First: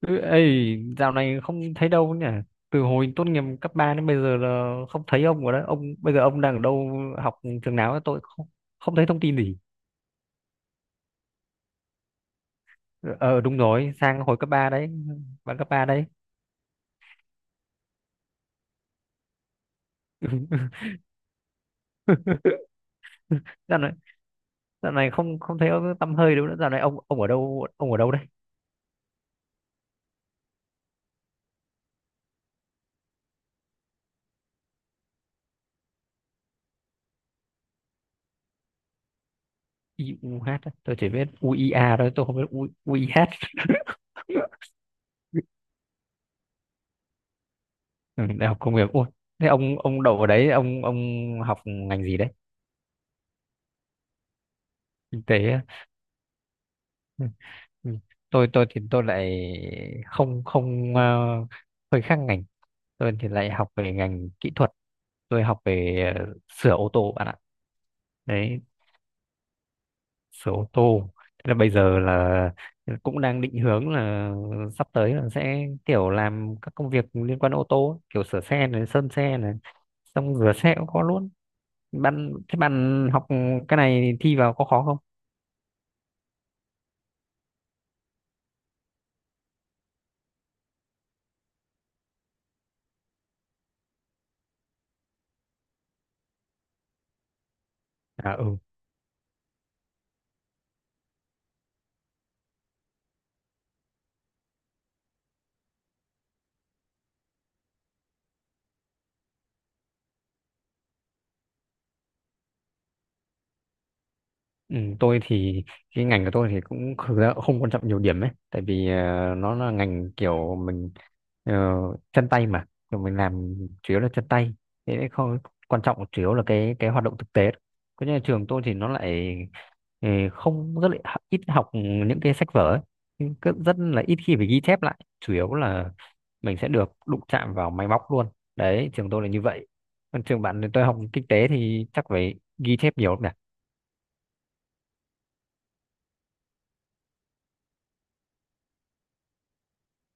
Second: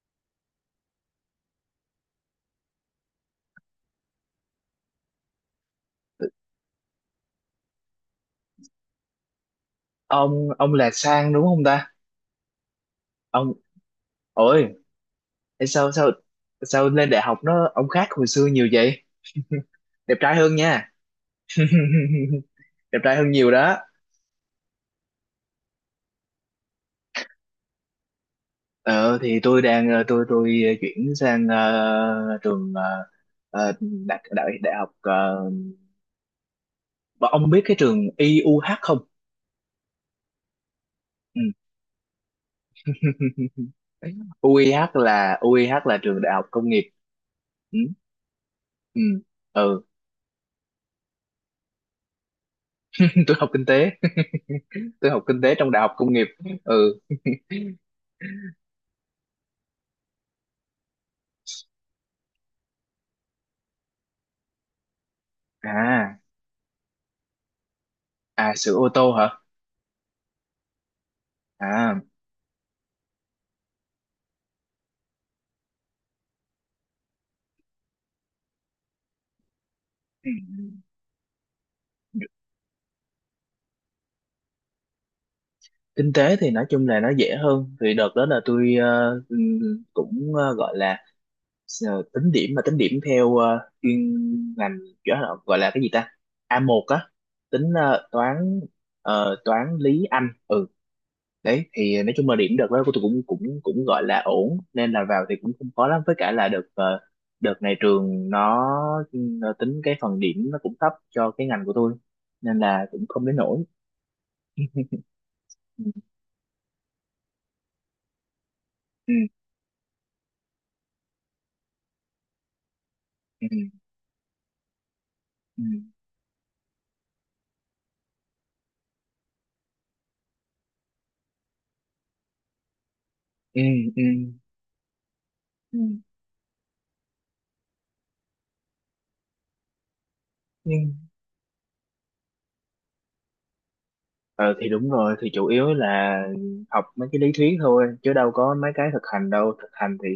Ừ, ấy dạo này không thấy đâu nhỉ, từ hồi tốt nghiệp cấp 3 đến bây giờ là không thấy ông rồi đấy. Ông bây giờ ông đang ở đâu, học trường nào ấy? Tôi không không thấy thông tin gì. Ông là Sang đúng không ta? Ờ, Ông. đúng rồi, Sang hồi cấp 3 Ôi. đấy, bạn Thế cấp 3 sao đấy. sao sao lên đại học nó ông khác hồi xưa nhiều vậy? Đẹp trai hơn nha. Đẹp trai hơn nhiều đó. dạo này dạo này không không thấy ông tăm hơi đâu nữa. Dạo này ông ở đâu, ông ở đâu đấy? Ờ thì tôi đang tôi chuyển sang trường ờ, đại đại đại học ông biết cái trường i u IUH không? IUH á. Tôi chỉ biết Ừ. UIA thôi, tôi không biết UIH. UIH là u i UIH là trường đại học công nghiệp. Ừ. Ừ, đại học công nghiệp, Ừ. ôi thế ông Ừ. ông đậu ở đấy, ông học ngành gì đấy? Tôi học kinh tế. Tôi Kinh học tế kinh tế á. trong đại học công nghiệp. Ừ. Ừ. Ừ. Tôi thì tôi lại không không, hơi khác ngành. Tôi thì lại học về ngành kỹ thuật. Tôi học về À. Sửa ô tô, bạn ạ. À, Đấy, sửa ô tô hả? sửa ô tô, thế là bây giờ À. là cũng đang định hướng là sắp tới là sẽ kiểu làm các công việc liên quan đến ô tô ấy, kiểu sửa xe này, sơn xe này, Ừ. xong rửa xe cũng có luôn. Bạn, thế bạn học cái này thi vào có khó không? Kinh tế thì nói chung là nó dễ hơn. Thì đợt đó là tôi cũng gọi là tính điểm, mà tính điểm theo chuyên ngành, kiểu là gọi là cái gì ta, a một á, tính À, ừ. toán, toán lý Anh. Ừ. Đấy, thì nói chung là điểm đợt đó của tôi cũng cũng cũng gọi là ổn nên là vào thì cũng không khó lắm, với cả là đợt đợt này trường nó tính cái phần điểm nó cũng thấp cho cái ngành của tôi nên là cũng không đến nỗi. Ừ, tôi thì Ừ. cái ngành của tôi thì cũng thực ra cũng không quan trọng nhiều điểm ấy, tại vì Ừ. Nó là ngành kiểu mình, ờ, chân tay mà, kiểu mình làm Ừ. chủ yếu là chân tay, thế nên không quan Ừ. trọng, chủ yếu là cái hoạt động thực tế. Có, nhà trường tôi thì nó lại, không, rất là ít học những cái sách vở ấy. Nhưng cứ Ừ. rất Ừ. là ít khi phải ghi chép lại, chủ yếu Ừ. là mình sẽ được đụng chạm vào máy móc luôn. Đấy, trường tôi là như vậy. Còn trường bạn thì, tôi Nhưng học kinh tế thì chắc phải ghi chép nhiều lắm nhỉ? ờ, thì đúng rồi, thì chủ yếu là học mấy cái lý thuyết thôi chứ đâu có mấy cái thực hành đâu. Thực hành thì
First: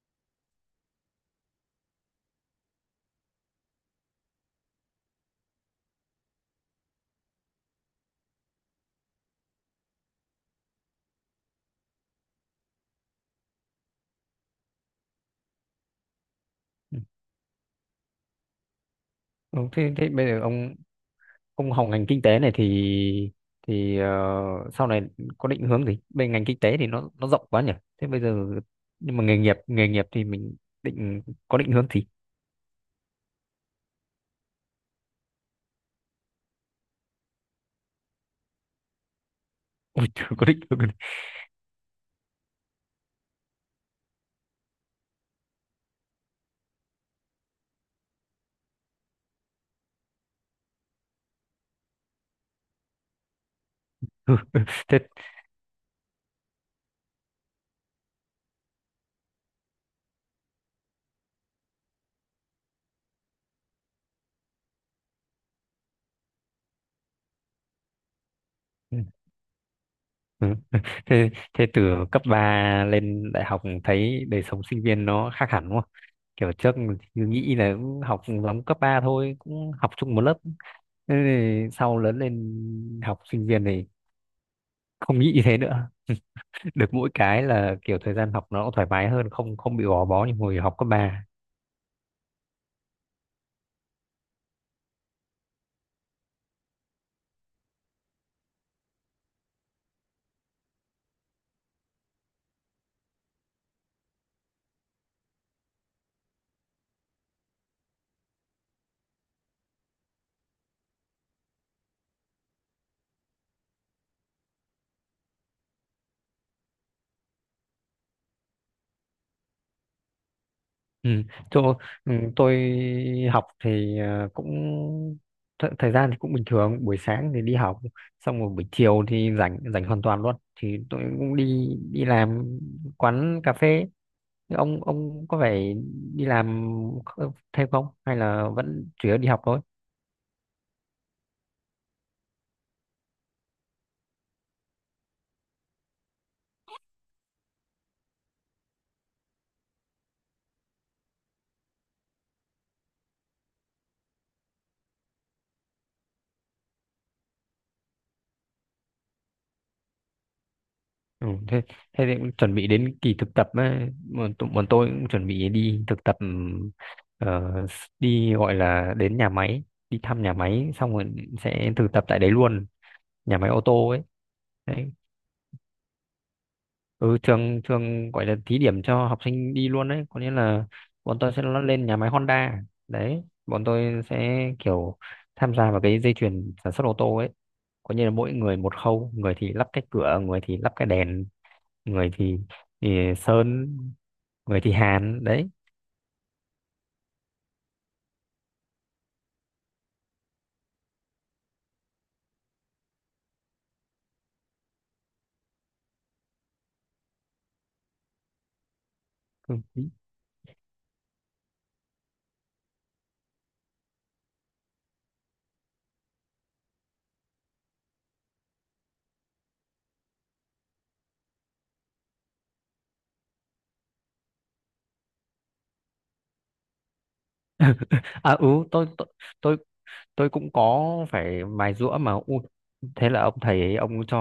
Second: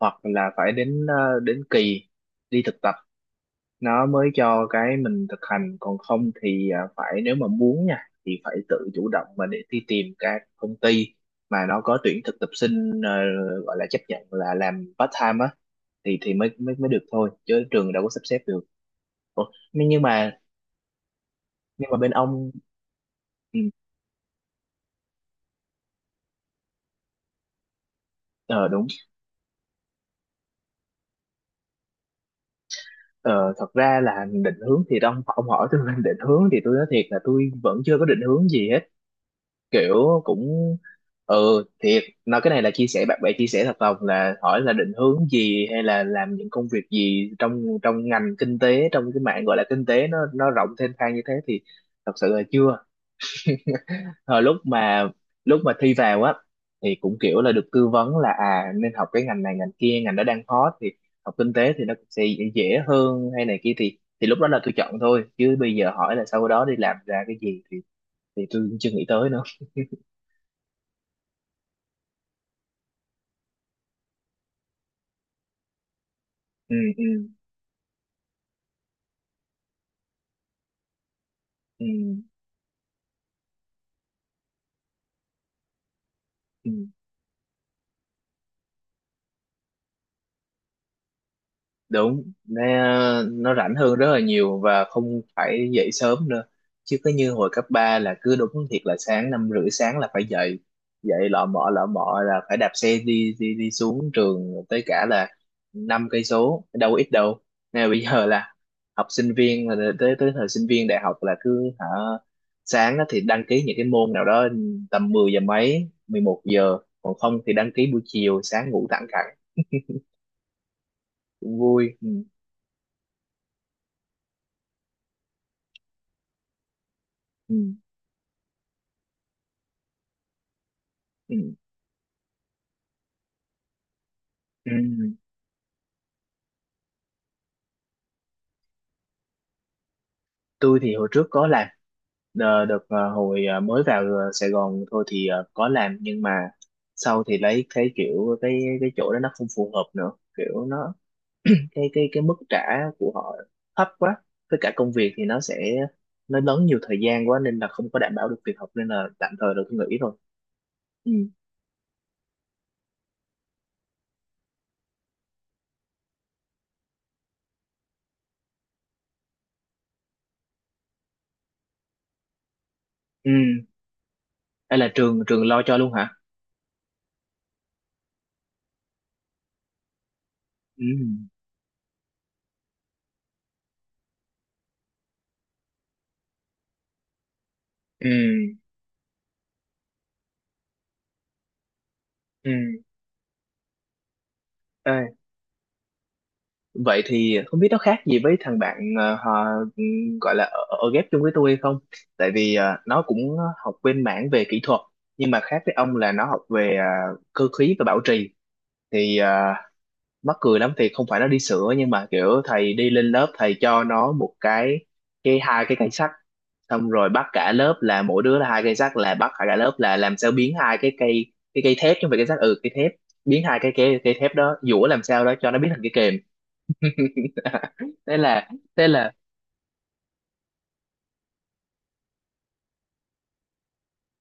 hoặc là phải đến đến kỳ đi thực nó mới cho cái mình thực hành, còn không thì à, phải nếu mà muốn nha thì phải tự chủ động mà để đi tìm các công ty mà nó có tuyển thực tập sinh, gọi là chấp nhận là làm part time á, thì mới mới mới được thôi chứ trường đâu có sắp xếp được. Ủa. Ừ, nhưng thế, nhưng thế bây mà giờ ông học nhưng mà ngành bên kinh tế ông, này thì ừ, thì ờ, sau này có định hướng gì? Bên ngành kinh tế thì nó rộng quá nhỉ. Thế bây giờ, ờ đúng. nhưng mà nghề nghiệp thì mình định có định hướng gì? Ờ, Thật ra là định hướng thì ông hỏi tôi về định hướng thì tôi nói thiệt là tôi vẫn chưa có định hướng gì hết, Ui, kiểu chưa có định cũng. hướng. Ừ, thiệt nói cái này là chia sẻ bạn bè chia sẻ thật lòng là hỏi là định hướng gì hay là làm những công việc gì trong trong ngành kinh tế, trong cái mạng gọi là kinh tế nó rộng thênh thang như thế thì thật sự là chưa. Hồi Thế lúc mà thi vào á thì cũng kiểu là được tư vấn là à nên học cái ngành này ngành kia, ngành đó đang hot thì học kinh tế thì nó cũng sẽ dễ hơn hay này kia, thì lúc đó là tôi chọn thôi chứ bây giờ hỏi là sau đó đi làm ra cái gì thì tôi cũng chưa nghĩ tới nữa. ừ, thế thế từ cấp 3 lên đại học thấy đời sống sinh viên nó khác hẳn đúng không? Kiểu trước Ừ. Ừ. cứ nghĩ là cũng học giống cấp 3 thôi, cũng học chung một lớp. Thế thì Ừ. sau lớn lên học sinh viên thì không nghĩ như thế nữa, Ừ. được mỗi cái là kiểu thời gian học nó cũng thoải mái hơn, không không bị gò bó như hồi học cấp ba. Đúng, nó rảnh hơn rất là nhiều và không phải dậy sớm nữa, chứ cứ như hồi cấp 3 là cứ đúng thiệt là sáng năm rưỡi sáng là phải dậy, dậy lọ mọ là phải đạp xe đi đi đi xuống trường tới cả là năm cây số đâu có ít đâu. Nên là bây giờ là học sinh viên là tới tới thời sinh viên đại học là cứ hả, sáng á thì đăng ký những cái môn nào đó tầm 10 giờ mấy, 11 giờ, còn không thì đăng ký buổi chiều, sáng ngủ thẳng cẳng Ừ. cũng Chỗ, vui. ừ, tôi học thì cũng thời gian thì cũng bình thường, buổi sáng thì đi Ừ. học xong rồi, buổi chiều thì rảnh, rảnh hoàn toàn luôn, thì tôi Ừ. cũng đi đi làm quán cà phê. Thế Ừ. ông có phải đi làm thêm không hay là vẫn chủ yếu đi học thôi? Tôi thì hồi trước có làm. Đợt hồi mới vào Sài Gòn thôi thì có làm, nhưng mà sau thì lấy cái kiểu cái chỗ đó nó không phù hợp nữa, kiểu nó cái mức trả của họ thấp quá, với cả công việc thì nó sẽ lớn nhiều thời gian quá nên là không có đảm bảo được việc học nên là tạm thời là tôi nghỉ rồi. Ừ. Ừ, thế, thế thì cũng chuẩn bị đến kỳ thực tập ấy. Bọn tôi cũng chuẩn bị đi thực tập, đi gọi là đến nhà máy, đi thăm nhà máy xong rồi sẽ thực tập tại đấy luôn, nhà Ừ, máy ô tô ấy hay là đấy. trường trường lo cho luôn hả? Ừ, trường trường gọi là thí điểm cho học sinh đi luôn đấy, có nghĩa là Ừ. bọn tôi sẽ lên nhà máy Honda. Đấy, bọn tôi sẽ kiểu tham gia vào cái dây chuyền sản xuất ô tô ấy, có nghĩa là mỗi Ừ. người một khâu, người thì lắp cái cửa, người thì lắp cái đèn, người thì, Ừ. thì Sơn, người thì Ê, Hàn đấy. vậy thì không biết nó khác gì với thằng bạn họ gọi là ở, ở ghép chung với tôi hay không? Tại vì nó cũng học bên mảng về kỹ thuật, nhưng mà khác với ông là nó học về cơ khí và bảo trì thì mắc cười lắm, thì không phải nó đi sửa nhưng mà kiểu thầy đi lên lớp thầy cho nó một cái hai cái cây sắt, xong rồi bắt cả lớp là mỗi đứa là hai cây sắt, là bắt cả lớp là làm sao biến hai cái cây, cái cây thép chứ không phải cây sắt, ừ cây thép, biến hai cái cây cây thép đó dũa làm sao đó cho nó biến thành cái kềm. Thế À, ừ, là, thế là tôi tôi cũng có phải mài giũa mà. Ui, thế là ông thầy ấy, ông cho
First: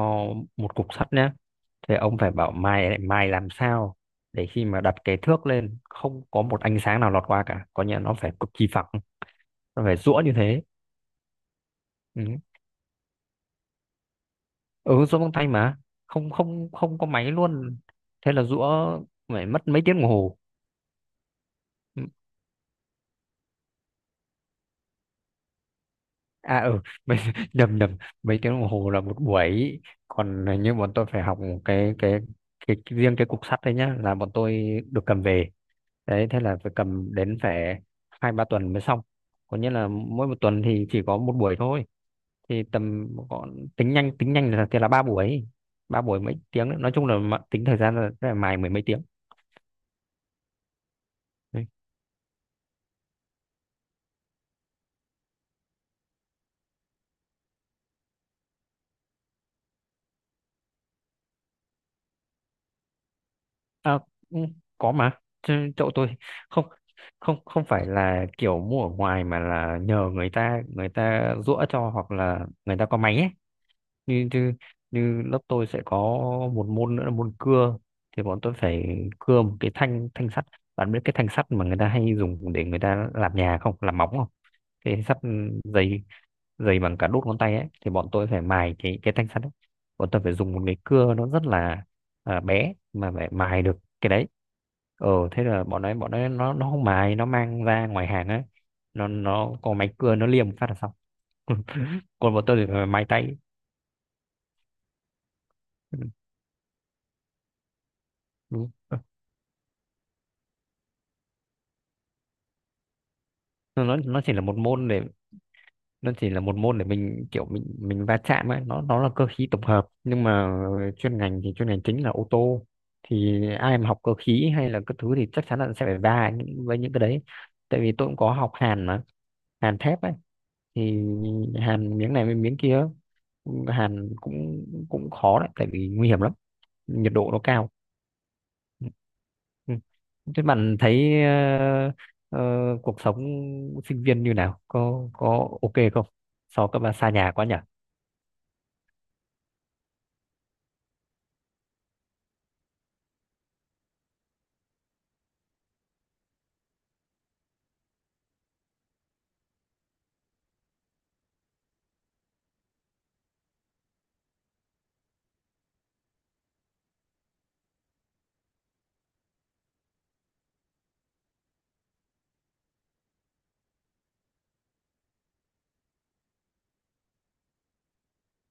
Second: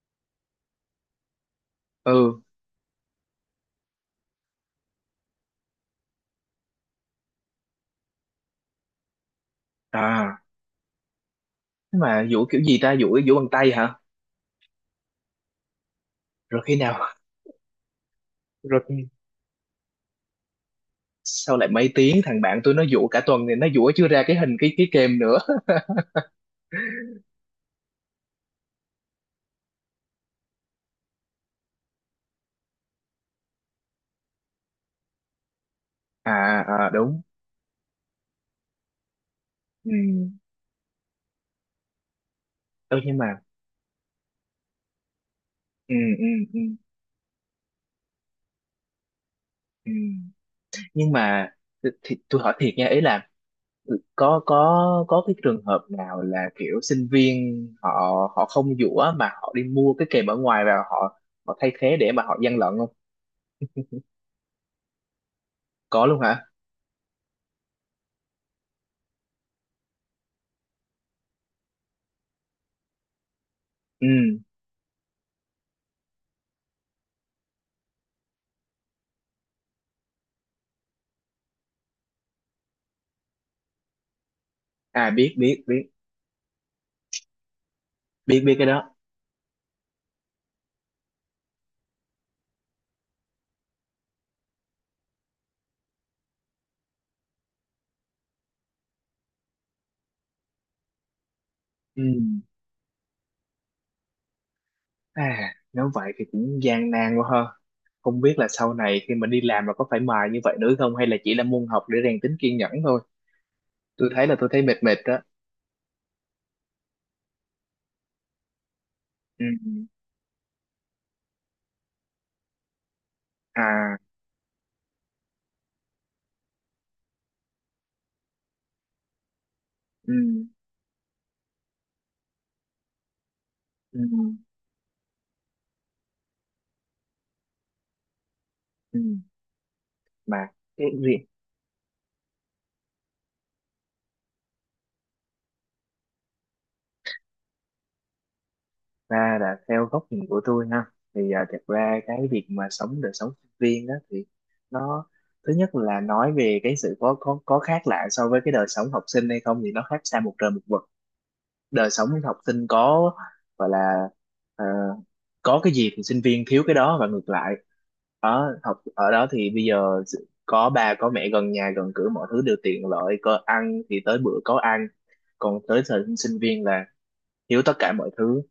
một cục sắt nhá, thế ông phải ừ bảo mài lại, mài làm sao để khi mà đặt cái thước lên không có một ánh sáng nào lọt qua cả, có nghĩa là nó phải cực kỳ phẳng, nó phải giũa như à, thế. thế Ừ, mà vũ kiểu gì ta, vũ vũ bằng tay hả? ừ giũa bằng tay mà, không Rồi không khi không nào, có máy luôn, thế là giũa rồi khi- phải mất mấy tiếng đồng hồ. sau lại mấy Ừ, tiếng, thằng bạn tôi nó vũ cả tuần thì nó vũ chưa ra cái hình cái kem nữa. à ừ, mấy, nhầm, nhầm, mấy tiếng đồng hồ là một buổi. Còn như bọn tôi phải học cái cái cái riêng, cái cục sắt đấy nhá, là bọn tôi được cầm về. Đấy, thế là À, phải à cầm đúng. đến, phải hai ba tuần mới xong, có nghĩa là Ừ. mỗi một tuần thì chỉ có một buổi thôi, thì Ừ, tầm nhưng mà còn, tính nhanh là thì là ba buổi, ừ, ba buổi ừ, mấy ừ, tiếng đấy. Nói chung là tính thời gian là mài mười mấy tiếng. ừ. Nhưng mà thì tôi hỏi thiệt nha, ý là có cái trường hợp nào là kiểu sinh viên họ họ không vũ mà họ đi mua cái kèm ở ngoài và họ họ thay thế để mà họ gian lận không? À, ừ, có mà. Chứ chỗ Có tôi luôn hả? không không không phải là kiểu mua ở ngoài mà là nhờ người ta giũa cho, hoặc là người ta có máy ấy. như Ừ. như như lớp tôi sẽ có một môn nữa là môn cưa, thì bọn tôi phải cưa một cái thanh thanh sắt. Bạn biết cái thanh sắt mà người ta hay dùng để người ta làm nhà không, làm móng không, cái À sắt biết, dày, dày bằng cả đốt ngón tay ấy, thì bọn tôi biết phải biết cái mài đó. cái thanh sắt ấy. Bọn tôi phải dùng một cái cưa nó rất là, bé, mà phải mài được cái đấy. Ờ, thế là bọn ấy nó không mài, nó mang ra ngoài hàng ấy, nó có máy cưa, nó liềm phát là xong. Ừ. Còn bọn tôi thì phải mài tay. À nếu vậy thì cũng gian nan quá ha, không biết là Ừ. sau này khi mà đi làm là có phải mài như vậy nữa không hay là chỉ là môn học để rèn tính kiên nhẫn thôi. nó Tôi nó thấy chỉ là là tôi một thấy mệt môn mệt để, đó. nó chỉ là một môn để mình kiểu, mình va chạm ấy, nó là cơ Ừ. khí tổng hợp, nhưng mà chuyên ngành thì chuyên ngành chính là ô tô, thì ai mà À học cơ khí hay là các thứ thì chắc chắn là sẽ phải va với những cái đấy. Tại vì tôi cũng có học hàn mà, hàn thép ấy, ừ. thì hàn miếng này với miếng kia, Ừ. hàn cũng cũng khó đấy, tại vì nguy hiểm lắm, nhiệt độ nó cao. Ừ, Ừ. ừ. Thế Mà bạn cái thấy việc, ờ, cuộc sống sinh viên như nào? Có ok không? So cấp ba xa nhà quá nhỉ? ra là theo góc nhìn của tôi ha, thì à, thật ra cái việc mà sống đời sống sinh viên đó thì nó, thứ nhất là nói về cái sự có khác lạ so với cái đời sống học sinh hay không thì nó khác xa một trời một vực. Đời sống học sinh có, gọi là ờ, có cái gì thì sinh viên thiếu cái đó và ngược lại, ở học ở đó thì bây giờ sự- có ba có mẹ gần nhà gần cửa mọi thứ đều tiện lợi, có ăn thì tới bữa có ăn, còn tới thời sinh viên là thiếu tất cả mọi thứ,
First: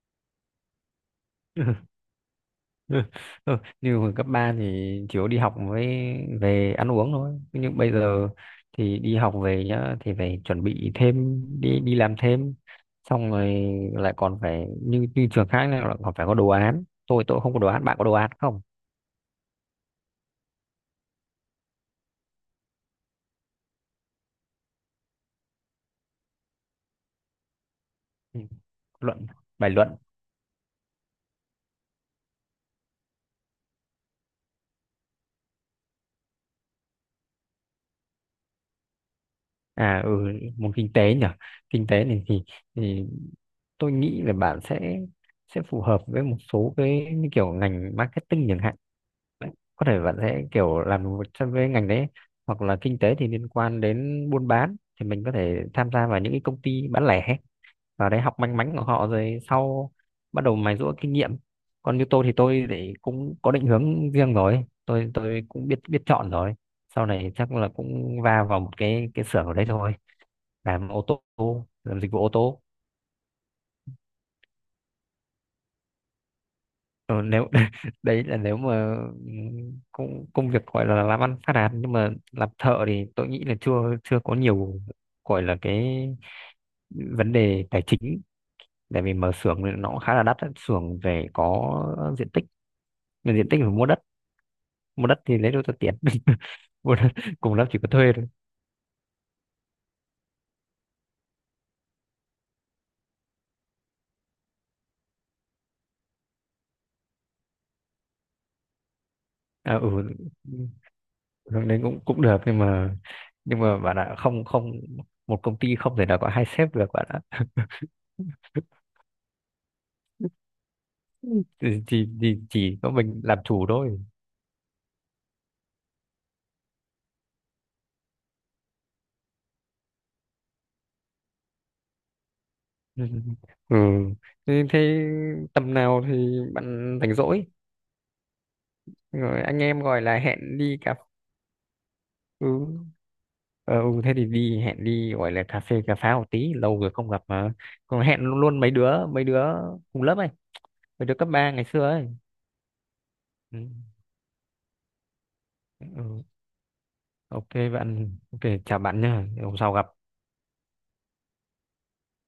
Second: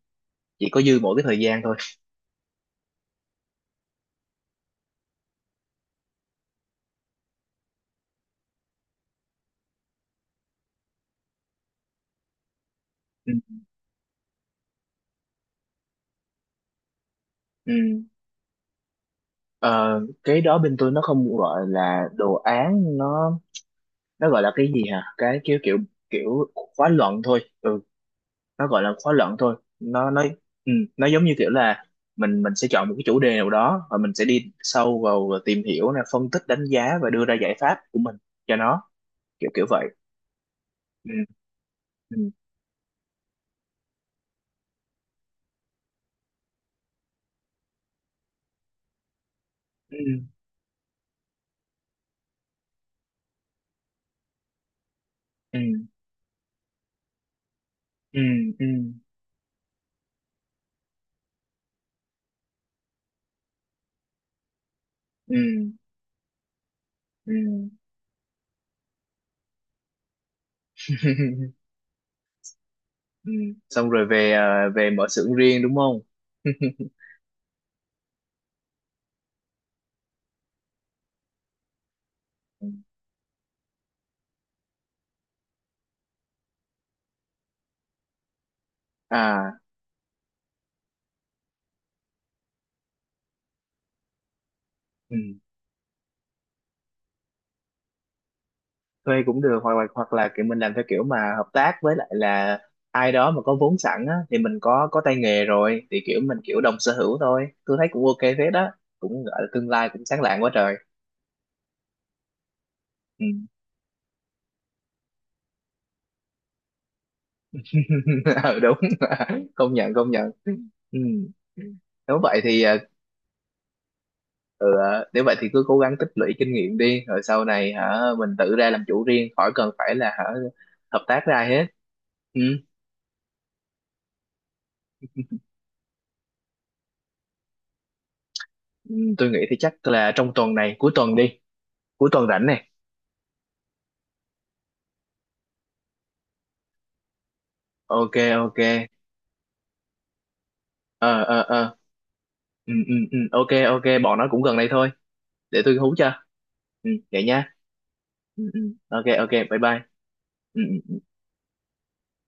chỉ có dư mỗi cái thời gian thôi. Ừ, ừ, như hồi cấp ba thì chủ yếu đi học với về ăn uống thôi, nhưng bây giờ thì đi học về nhá thì phải chuẩn bị thêm, đi đi làm thêm, xong Ừ. rồi lại còn phải như như trường khác này lại còn phải có đồ án. Tôi không có đồ Ừ. án, bạn có đồ án không? Ờ, cái đó bên tôi nó không gọi là đồ án, nó gọi là cái gì hả, cái kiểu kiểu kiểu khóa luận thôi. Ừ, Ừ, nó gọi là khóa luận, luận thôi, bài luận. nó ừ, nó giống như kiểu là mình sẽ chọn một cái chủ đề nào đó và mình sẽ đi sâu vào và tìm hiểu nè, phân tích đánh giá và đưa ra giải pháp của mình cho nó, kiểu kiểu vậy. À ừ, môn kinh Ừ. tế nhỉ. Kinh tế này Ừ. thì tôi nghĩ là bạn sẽ phù hợp với một số cái như kiểu ngành marketing chẳng hạn. Đấy, có thể bạn Ừ. sẽ kiểu làm một trong cái ngành đấy, hoặc là kinh tế thì liên quan đến buôn bán thì mình có thể Ừ. tham gia vào những cái công ty bán lẻ, vào Ừ. đấy học manh Ừ. mánh của họ rồi sau bắt đầu mài giũa kinh nghiệm. Còn như tôi thì cũng có định hướng riêng rồi. Tôi Ừ. tôi cũng biết biết chọn rồi. Sau này Ừ. chắc là cũng va vào một cái xưởng ở đấy thôi, làm ô tô, làm dịch vụ ô tô. Ừ. Xong rồi về à, về mở xưởng riêng đúng không? Ờ, nếu đấy là nếu mà, ừ, công công việc gọi là làm ăn phát đạt, nhưng mà làm thợ thì tôi nghĩ là chưa chưa có nhiều, gọi là cái vấn đề tài chính. Tại vì mở À xưởng thì nó cũng khá là đắt á. Xưởng phải có diện tích, mà diện tích phải mua đất, mua ừ. đất thì lấy đâu ra tiền? Mua đất, cùng lắm chỉ có thuê thôi. Thuê cũng được, hoặc là kiểu mình làm theo kiểu mà hợp tác với lại là ai đó mà có vốn sẵn á, thì mình có tay nghề rồi thì kiểu mình kiểu đồng sở hữu thôi, tôi thấy cũng ok phết đó, cũng gọi là tương À, lai cũng sáng ừ, lạng quá trời. hướng đấy cũng cũng được, nhưng mà Ừ. nhưng mà bạn ạ, không không một công ty không thể nào có hai sếp được bạn. Ừ đúng. Công nhận, công nhận. Ừ. thì, thì, Nếu vậy thì thì chỉ có mình làm chủ thôi. ừ, nếu vậy thì cứ cố gắng tích lũy kinh nghiệm đi rồi sau này hả mình tự ra làm chủ riêng, khỏi cần phải là hả hợp tác với ai hết. Ừ. Ừ. Thế, thế tầm nào thì bạn rảnh rỗi, Ừ, tôi nghĩ rồi thì anh em chắc gọi là là trong tuần hẹn này, đi cuối cà. tuần đi, cuối tuần rảnh này. Ừ. Ờ, ừ thế thì đi hẹn đi gọi là cà phê cà pháo một tí, lâu rồi không gặp mà, còn Ok. hẹn Ok. luôn mấy đứa cùng lớp ấy, mấy đứa Ờ cấp ờ 3 ngày ờ. xưa ấy. Ừ ừ ừ. Ok. Ừ. Ok, bọn nó cũng gần đây thôi, để tôi hú cho. Ừ. Ừ vậy Ok nha. bạn, ok, Ừ ừ. chào bạn Ok nhá, ok, hôm bye sau bye. gặp. Ừ ừ.